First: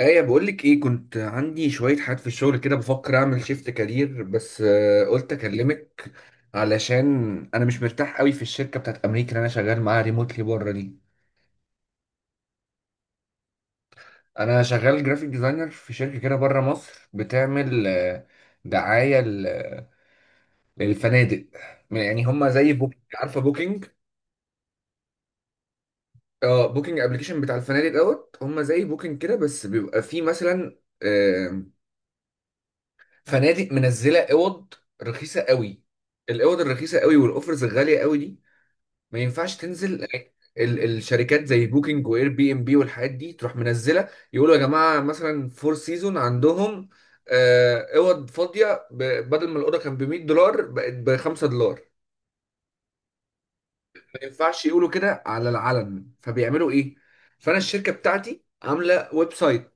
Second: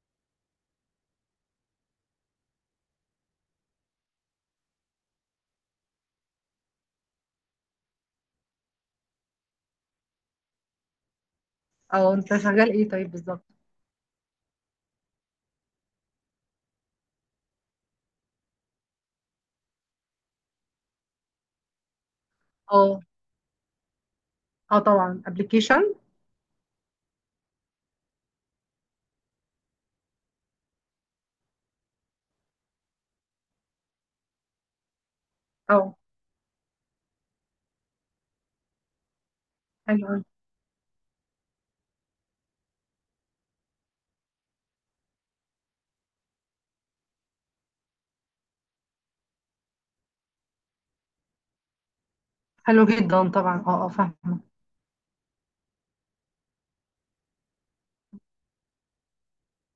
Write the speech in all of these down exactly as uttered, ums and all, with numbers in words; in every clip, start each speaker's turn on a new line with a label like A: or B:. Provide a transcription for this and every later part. A: ايه بقول لك ايه، كنت عندي شويه حاجات في الشغل كده، بفكر اعمل شيفت كارير بس. آه، قلت اكلمك علشان انا مش مرتاح قوي في الشركه بتاعت امريكا اللي انا شغال معاها ريموتلي بره دي.
B: او انت شغال ايه طيب بالظبط.
A: انا شغال جرافيك ديزاينر في شركه كده بره مصر، بتعمل آه، دعايه ل- للفنادق. يعني هم زي
B: اه،
A: بوكينج، عارفه بوكينج.
B: اه، طبعا ابلكيشن.
A: اه، بوكينج ابلكيشن بتاع الفنادق. دوت هم زي بوكينج كده، بس بيبقى فيه مثلا فنادق منزله اوض رخيصه قوي.
B: اه.
A: الاوض الرخيصه قوي والاوفرز الغاليه قوي دي ما ينفعش تنزل.
B: حلو أوي.
A: ال- الشركات زي بوكينج واير بي ام بي والحاجات دي تروح منزله، يقولوا يا جماعه مثلا فور سيزون عندهم آه، اوض فاضيه، ب- بدل ما الاوضه كان ب ميه دولار بقت ب خمسة دولار.
B: حلو جدا طبعا، اه، اه،
A: ما
B: فاهمه.
A: ينفعش يقولوا كده على العلن، فبيعملوا ايه؟ فانا الشركه بتاعتي عامله ويب سايت.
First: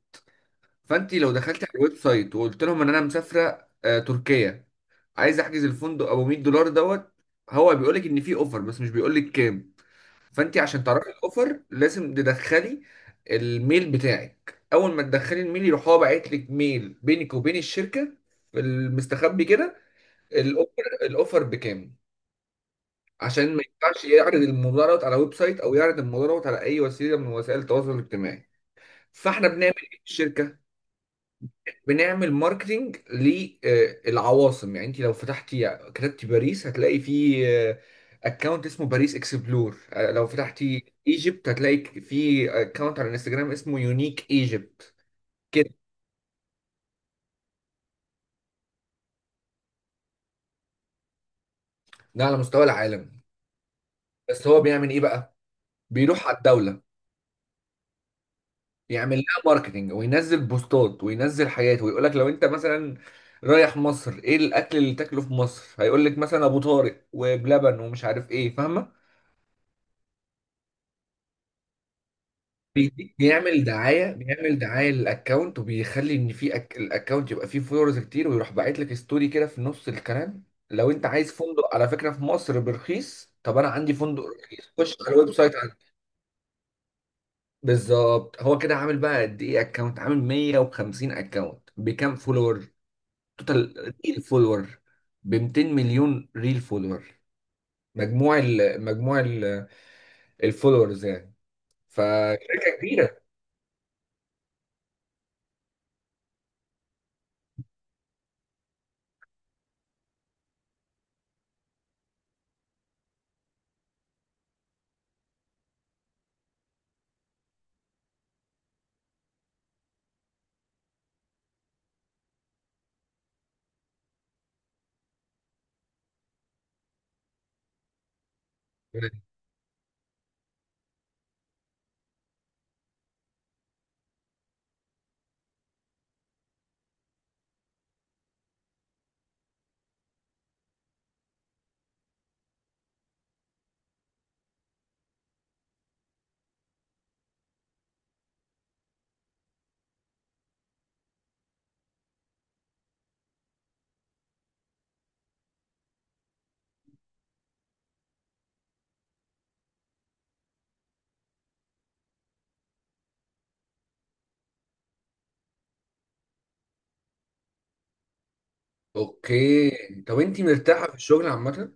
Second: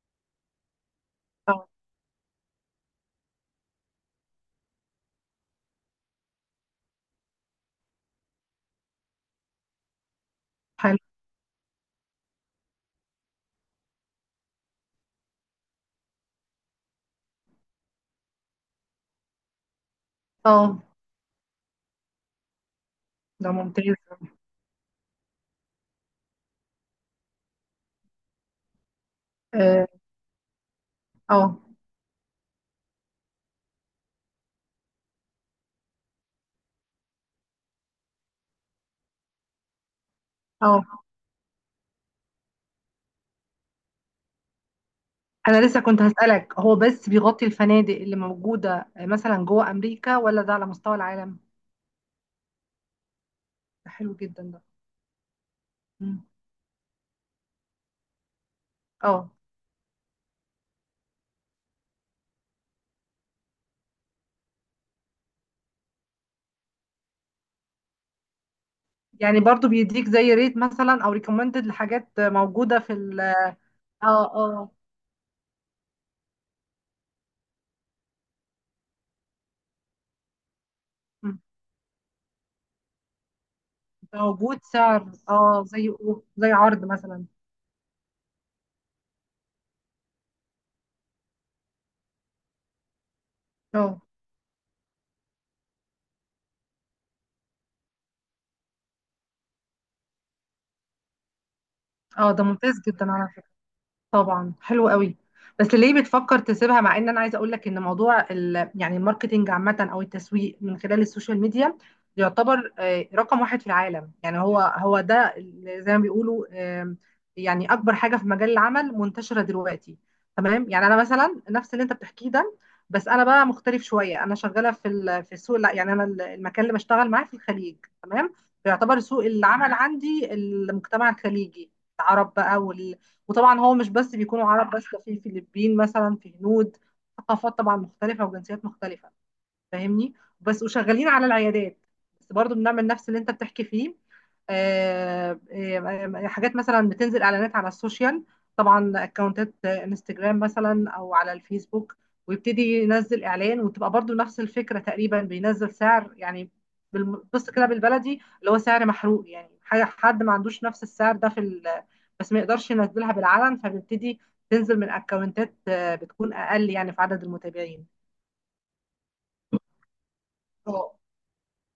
A: فانت لو دخلتي
B: اه.
A: على الويب سايت وقلت لهم ان انا مسافره آه، تركيا، عايز احجز الفندق ابو ميه دولار. دوت هو بيقول لك ان في اوفر بس مش بيقول لك كام. فانت عشان
B: حلو.
A: تعرفي الاوفر لازم تدخلي الميل بتاعك. اول ما تدخلي الميل يروح هو باعت لك ميل بينك وبين الشركه في المستخبي كده،
B: اه.
A: الاوفر، الاوفر بكام.
B: ده
A: عشان ما
B: ممتاز.
A: ينفعش يعرض الموضوع دوت على ويب سايت او يعرض الموضوع دوت على اي وسيله من وسائل التواصل الاجتماعي. فاحنا بنعمل
B: اه،
A: ايه في الشركه؟
B: اه،
A: بنعمل ماركتينج للعواصم. يعني انت لو فتحتي كتبتي باريس هتلاقي في اكونت اسمه باريس اكسبلور، آه، لو
B: آه.
A: فتحتي ايجيبت هتلاقي في اكونت على الانستجرام اسمه يونيك ايجيبت
B: انا
A: كده.
B: لسه كنت هسألك، هو بس بيغطي الفنادق اللي موجودة آه، مثلا جوه امريكا ولا ده على مستوى العالم؟
A: ده على مستوى العالم.
B: ده حلو جدا
A: بس
B: ده.
A: هو بيعمل ايه بقى؟
B: مم.
A: بيروح على الدولة، يعمل
B: اه،
A: لها ماركتينج وينزل بوستات وينزل حياته، ويقول لك لو انت مثلا رايح مصر ايه الاكل اللي تاكله في مصر، هيقول لك مثلا ابو طارق وبلبن ومش عارف ايه، فاهمه؟
B: يعني برضو بيديك زي ريت مثلا او ريكومندد لحاجات موجودة في
A: بيديك،
B: ال... اه،
A: بيعمل دعايه، بيعمل
B: اه،
A: دعايه للاكونت، وبيخلي ان في أك... الاكونت يبقى فيه فولورز كتير، ويروح باعت لك ستوري كده في نص الكلام: لو انت عايز
B: مم.
A: فندق، على فكره، في مصر برخيص، طب انا عندي فندق
B: موجود
A: رخيص، خش
B: سعر،
A: على الويب سايت
B: اه
A: عندي.
B: زي زي عرض مثلا.
A: بالظبط. هو كده عامل بقى قد ايه اكونت؟ عامل ميه وخمسين اكونت بكام فولور، توتال
B: اه.
A: ريل فولور؟ ب ميتين مليون ريل فولور، مجموع ال... مجموع ال... الفولورز يعني.
B: آه، ده
A: فشركه
B: ممتاز جدًا
A: كبيره.
B: على. طبعا حلو قوي. بس ليه بتفكر تسيبها، مع ان انا عايزه اقول لك ان موضوع ال... يعني الماركتينج عامه او التسويق من خلال السوشيال ميديا، يعتبر آه، رقم واحد في العالم، يعني هو هو ده اللي زي ما بيقولوا. آم، يعني اكبر حاجه في مجال العمل منتشره دلوقتي. تمام، يعني انا مثلا نفس اللي انت بتحكيه ده. بس انا بقى مختلف شويه، انا شغاله في ال... في السوق، لا يعني انا ال- المكان اللي بشتغل معاه في الخليج. تمام. فيعتبر سوق العمل عندي المجتمع الخليجي، العرب بقى. وطبعا هو مش بس بيكونوا عرب، بس ده في فلبين مثلا، في هنود. ثقافات طبعا مختلفة وجنسيات مختلفة. فاهمني؟ بس وشغالين على العيادات. بس برضو بنعمل نفس اللي انت بتحكي فيه. آه، آه، آه، حاجات مثلا بتنزل اعلانات على السوشيال. طبعا اكونتات انستجرام، مثلا، او على الفيسبوك. ويبتدي ينزل اعلان، وتبقى برضو نفس الفكره تقريبا، بينزل سعر يعني. بالم- بص كده بالبلدي اللي هو سعر محروق، يعني حاجه حد ما عندوش نفس السعر ده في ال... بس ما يقدرش ينزلها بالعلن فبيبتدي. تنزل من اكونتات آه، بتكون اقل يعني في عدد المتابعين.
A: اوكي، طب انت مرتاحه في الشغل عامه؟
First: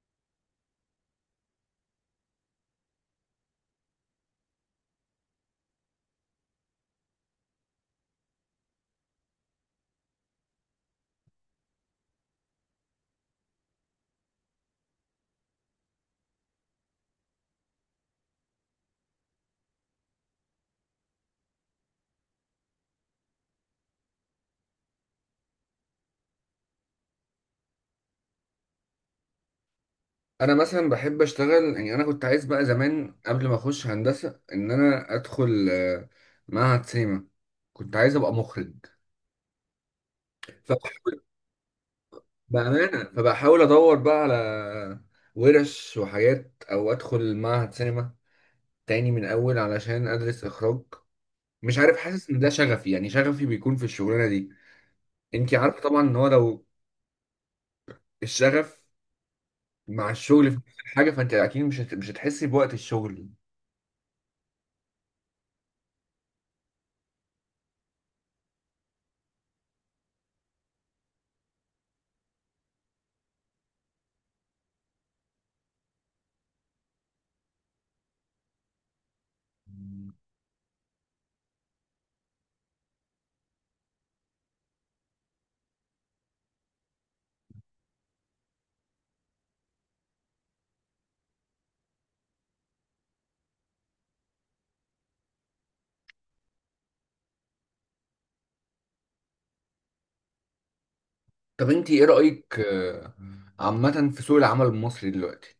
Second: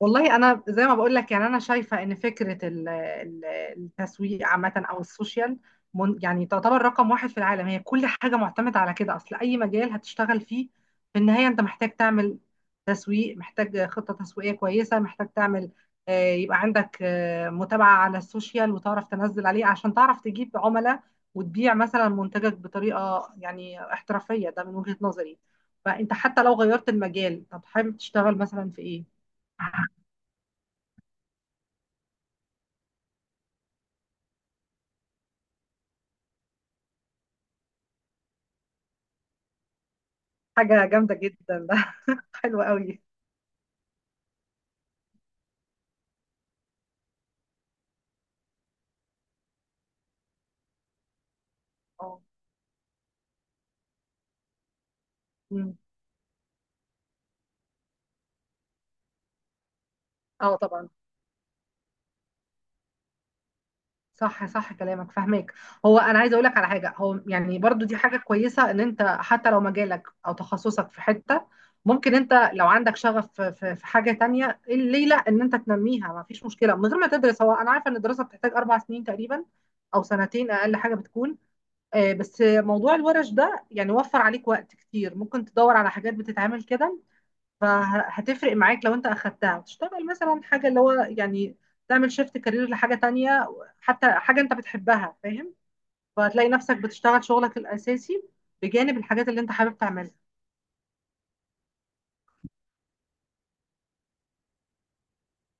B: والله انا زي ما بقول لك، يعني انا شايفه ان فكره ال- ال- التسويق عامه او السوشيال، من- يعني تعتبر رقم واحد في العالم، هي كل حاجه معتمده على كده، اصل اي مجال هتشتغل فيه. في النهايه انت محتاج تعمل تسويق، محتاج خطه تسويقيه كويسه، محتاج تعمل. آه، يبقى عندك آه، متابعه على السوشيال، وتعرف تنزل عليه عشان تعرف تجيب عملاء، وتبيع مثلا منتجك بطريقه يعني احترافيه، ده من وجهه نظري. فانت حتى لو غيرت المجال، طب حابب تشتغل مثلا في ايه؟
A: انا مثلا بحب اشتغل. يعني انا كنت عايز بقى زمان قبل ما اخش هندسه ان انا ادخل آه، معهد سينما، كنت عايز ابقى مخرج،
B: حاجة جامدة
A: فبحاول
B: جدا ده. حلو قوي.
A: بامانه، فبحاول ادور بقى على ورش وحاجات، او ادخل معهد سينما تاني من اول علشان ادرس اخراج. مش عارف،
B: اه.
A: حاسس ان ده شغفي، يعني شغفي بيكون في الشغلانه دي. انت
B: مم.
A: عارفه طبعا ان هو لو الشغف مع الشغل
B: اه،
A: في
B: طبعا.
A: حاجه، فانت اكيد مش هت- مش هتحسي بوقت الشغل.
B: صح، صح، كلامك فاهمك. هو انا عايزه اقول لك على حاجه، هو يعني برضو دي حاجه كويسه ان انت حتى لو مجالك او تخصصك في حته، ممكن انت لو عندك شغف في في- في حاجه تانية، إيه ليه لا ان انت تنميها، ما فيش مشكله من غير ما تدرس. هو انا عارفه ان الدراسه بتحتاج اربع سنين تقريبا، او سنتين اقل حاجه بتكون. آه، بس موضوع الورش ده يعني وفر عليك وقت كتير، ممكن تدور على حاجات بتتعمل كده. فهتفرق معاك لو انت اخدتها، تشتغل مثلا حاجه، اللي هو يعني تعمل شيفت كارير لحاجه تانية، حتى حاجه انت بتحبها، فاهم؟ فهتلاقي نفسك بتشتغل شغلك الاساسي بجانب الحاجات اللي انت حابب تعملها.
A: طب انت ايه رأيك آه، عامة في سوق العمل المصري دلوقتي؟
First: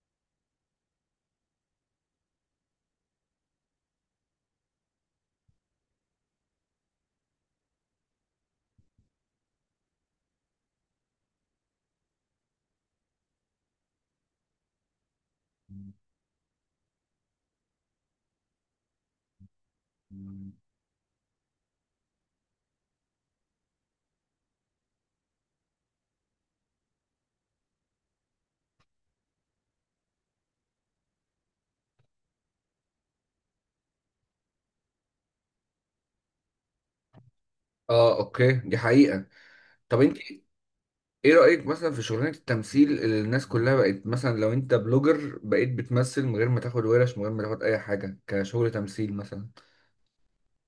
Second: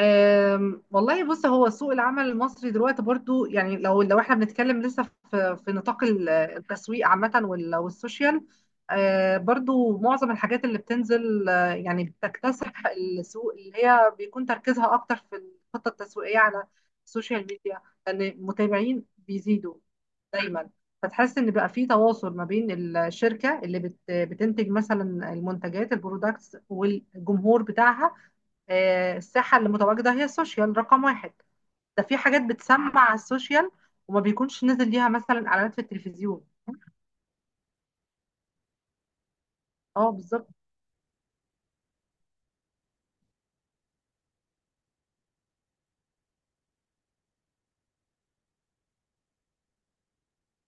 B: أم، والله بص، هو سوق العمل المصري دلوقتي برضو، يعني لو لو احنا بنتكلم لسه في في نطاق ال- التسويق عامة وال- والسوشيال. أه، برضو معظم الحاجات اللي بتنزل أه، يعني بتكتسح السوق، اللي هي بيكون تركيزها اكتر في الخطة التسويقية على السوشيال ميديا، لان المتابعين بيزيدوا دايما. فتحس ان بقى في تواصل ما بين الشركة اللي بت- بتنتج مثلا المنتجات، البرودكتس، والجمهور بتاعها. آه، الساحة اللي متواجدة هي السوشيال رقم واحد. ده في حاجات بتسمع على السوشيال، وما بيكونش نزل ليها مثلا اعلانات في التلفزيون.
A: اه اوكي، دي حقيقة. طب
B: اه،
A: انت
B: بالظبط.
A: ايه رأيك مثلا في شغلانة التمثيل، اللي الناس كلها بقت مثلا لو انت بلوجر بقيت بتمثل من غير ما تاخد ورش، من غير ما تاخد اي حاجة، كشغل تمثيل مثلا؟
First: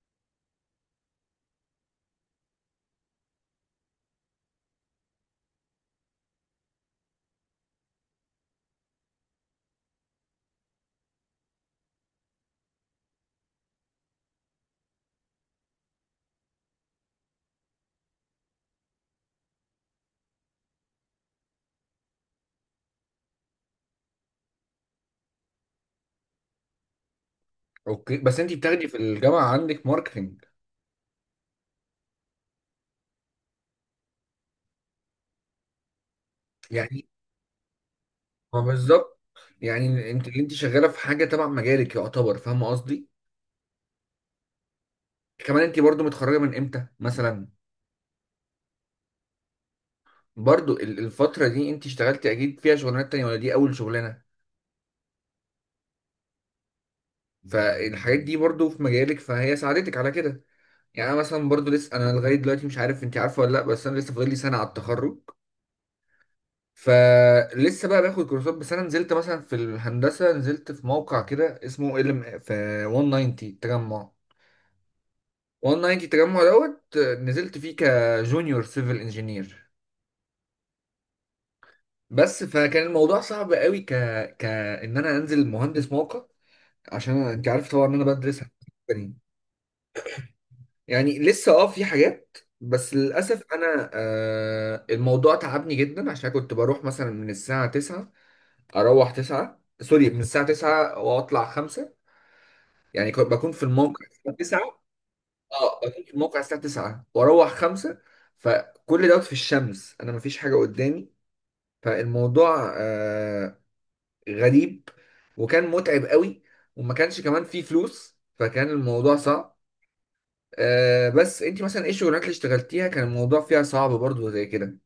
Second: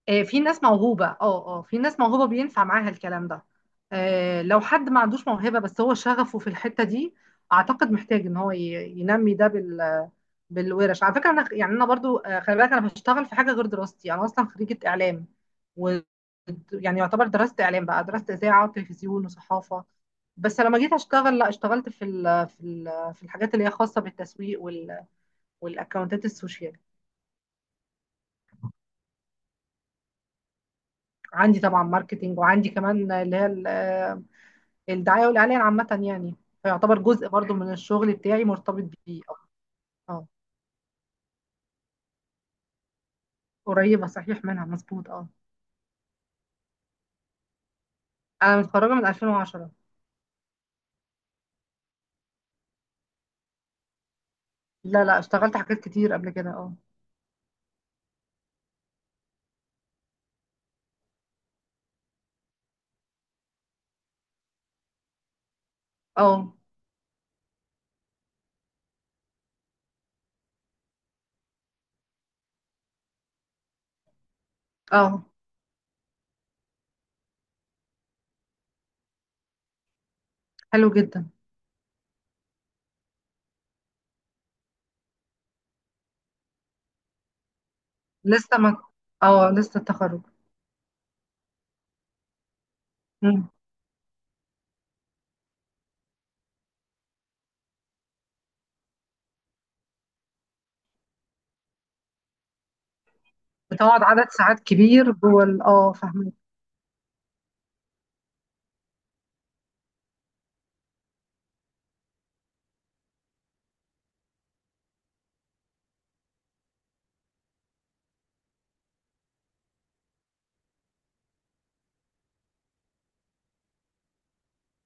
B: آه، في ناس موهوبة، اه. اه، في ناس موهوبة بينفع معاها الكلام ده. آه، لو حد ما عندوش موهبة، بس هو شغفه في الحتة دي، اعتقد محتاج ان هو ي- ينمي ده بال بالورش. على فكره، انا يعني انا برضو آه، خلي بالك انا بشتغل في حاجه غير دراستي، انا اصلا خريجه اعلام. و يعني يعتبر درست اعلام بقى، درست اذاعه وتلفزيون وصحافه. بس لما جيت اشتغل، لا اشتغلت في ال في ال في الحاجات اللي هي خاصه بالتسويق وال والاكونتات السوشيال.
A: اوكي، بس انت بتاخدي في الجامعة عندك ماركتنج.
B: عندي طبعا ماركتينج، وعندي كمان اللي هي ال- آه، الدعايه والاعلان عامه يعني. فيعتبر
A: يعني
B: جزء برضو من الشغل بتاعي
A: ما
B: مرتبط
A: بالظبط،
B: بيه، اه.
A: يعني
B: آه،
A: انت اللي انت شغالة في حاجة تبع مجالك يعتبر، فاهمة قصدي؟
B: قريبه صحيح منها، مظبوط، اه.
A: كمان انت برضو متخرجة من امتى مثلا؟
B: انا متخرجه من ألفين وعشرة.
A: برضو ال- الفترة دي انت اشتغلتي اكيد فيها شغلانات تانية ولا دي اول شغلانة؟
B: لا، لا، اشتغلت حاجات كتير قبل كده، اه.
A: فالحاجات دي برضو في مجالك، فهي ساعدتك على كده. يعني انا مثلا برضو لسه، انا لغاية دلوقتي مش عارف انت عارفة ولا لا، بس انا لسه فاضل لي سنة على التخرج.
B: اه،
A: فلسه بقى باخد كورسات. بس انا نزلت مثلا في الهندسة، نزلت في موقع كده اسمه ال في ميه وتسعين تجمع،
B: اه،
A: ميه وتسعين تجمع. دوت نزلت فيه كجونيور سيفل انجينير.
B: حلو جدا.
A: بس فكان الموضوع صعب قوي، ك ك ان انا انزل مهندس موقع، عشان أنا- انت عارف طبعا ان انا بدرس هندسة
B: لسه ما.
A: بنين.
B: اه، لسه التخرج.
A: يعني لسه، اه، في حاجات. بس للاسف
B: مم.
A: انا آه الموضوع تعبني جدا، عشان كنت بروح مثلا من الساعه تسعة، اروح 9 سوري من الساعه تسعة واطلع خمسة. يعني كنت بكون في
B: بتقعد
A: الموقع
B: عدد
A: الساعه
B: ساعات
A: تسعة.
B: كبير جوه ال-
A: اه،
B: اه،
A: بكون في
B: فاهمه.
A: الموقع الساعه تسعة واروح خمسة. فكل دوت في الشمس انا مفيش حاجه قدامي، فالموضوع آه غريب، وكان متعب قوي، وما كانش كمان فيه فلوس، فكان الموضوع صعب. آه، بس انت مثلا ايه الشغلانات اللي اشتغلتيها كان الموضوع فيها صعب برضو زي كده؟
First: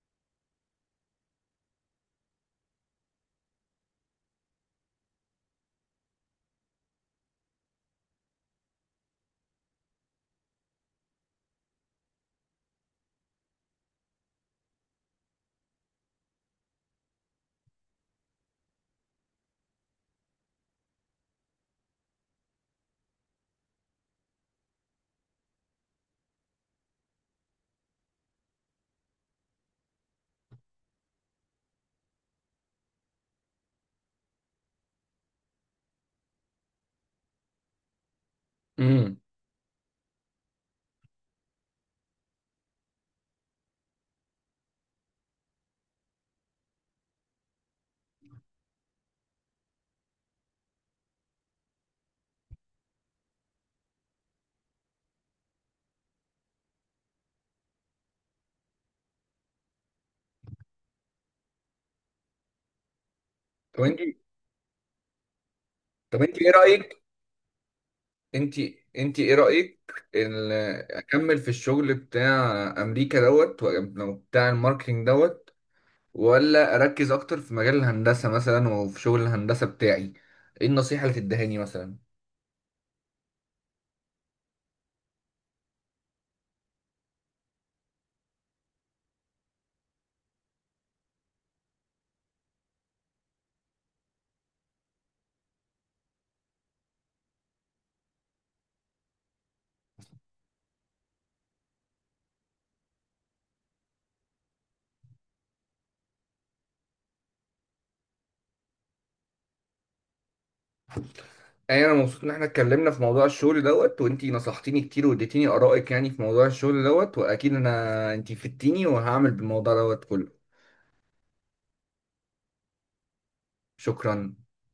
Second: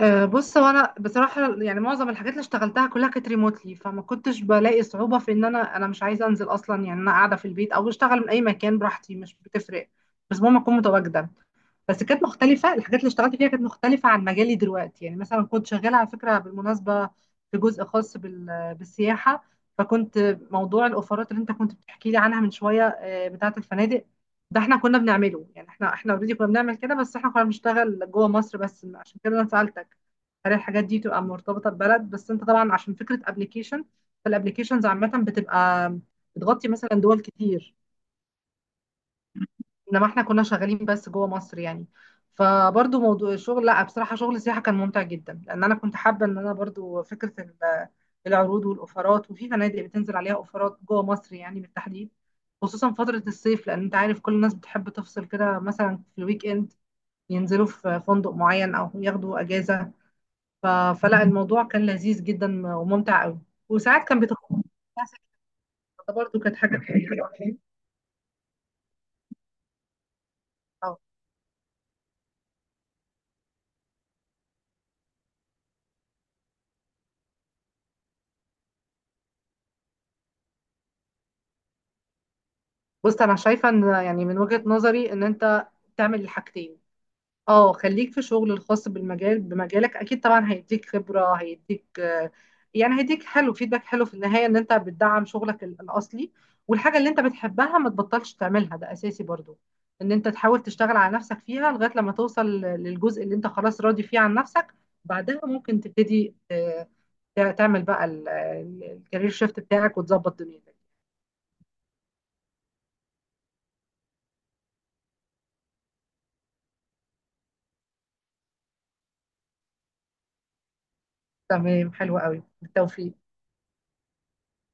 B: آه، بص، هو انا بصراحه يعني معظم الحاجات اللي اشتغلتها كلها كانت ريموتلي، فما كنتش بلاقي صعوبه في ان انا انا مش عايزه انزل اصلا، يعني انا قاعده في البيت او اشتغل من اي مكان براحتي، مش بتفرق. بس المهم اكون متواجده. بس كانت مختلفة، الحاجات اللي اشتغلت فيها كانت مختلفة عن مجالي دلوقتي، يعني مثلا كنت شغالة على فكرة، بالمناسبة، في جزء خاص بال- بالسياحة. فكنت موضوع الأوفرات اللي أنت كنت بتحكي لي عنها من شوية، آه، بتاعة الفنادق، ده احنا كنا بنعمله، يعني احنا احنا اوريدي كنا بنعمل كده، بس احنا كنا بنشتغل جوه مصر بس، عشان كده انا سألتك، هل الحاجات دي تبقى مرتبطة ببلد بس، انت طبعا عشان فكرة ابلكيشن، فالابلكيشنز عامة بتبقى بتغطي مثلا دول كتير.
A: امم،
B: انما احنا كنا شغالين بس جوه مصر، يعني. فبرضو موضوع الشغل، لا بصراحة شغل السياحة كان ممتع جدا، لان انا كنت حابة ان انا برضو فكرة ال- العروض والاوفرات، وفي فنادق بتنزل عليها اوفرات جوه مصر يعني، بالتحديد، خصوصا فترة الصيف، لان انت عارف كل الناس بتحب تفصل كده مثلا في الويك اند، ينزلوا في فندق معين او ياخدوا اجازة. ف... فلا، الموضوع كان لذيذ جدا وممتع قوي،
A: طب انت
B: وساعات كان بيتخصص
A: طب انت
B: برضو،
A: ايه
B: كانت حاجة
A: رأيك
B: كويسة.
A: انت انت ايه رأيك، ال- اكمل في الشغل بتاع امريكا، دوت ولا بتاع الماركتينج، دوت ولا اركز اكتر في مجال الهندسة مثلا وفي شغل الهندسة بتاعي؟ ايه النصيحة اللي تدهاني مثلا؟
B: بص، انا شايفه ان يعني من وجهه نظري، ان انت تعمل الحاجتين. اه، خليك في شغل الخاص بالمجال، بمجالك اكيد طبعا هيديك خبره، هيديك آه، يعني هيديك حلو، فيدباك حلو في النهايه، ان انت بتدعم شغلك ال- الاصلي، والحاجه اللي انت بتحبها ما تبطلش تعملها، ده اساسي برضو، ان انت تحاول تشتغل على نفسك فيها لغايه لما توصل للجزء اللي انت خلاص راضي فيه عن نفسك. بعدها ممكن تبتدي آه، تعمل بقى الكارير شيفت بتاعك وتظبط دنيتك.
A: اي، انا مبسوط ان احنا اتكلمنا في موضوع الشغل، دوت وانت نصحتيني كتير واديتيني ارائك يعني في موضوع الشغل، دوت واكيد انا انت فدتيني، وهعمل بالموضوع دوت كله.
B: تمام، حلو قوي، بالتوفيق.
A: شكرا.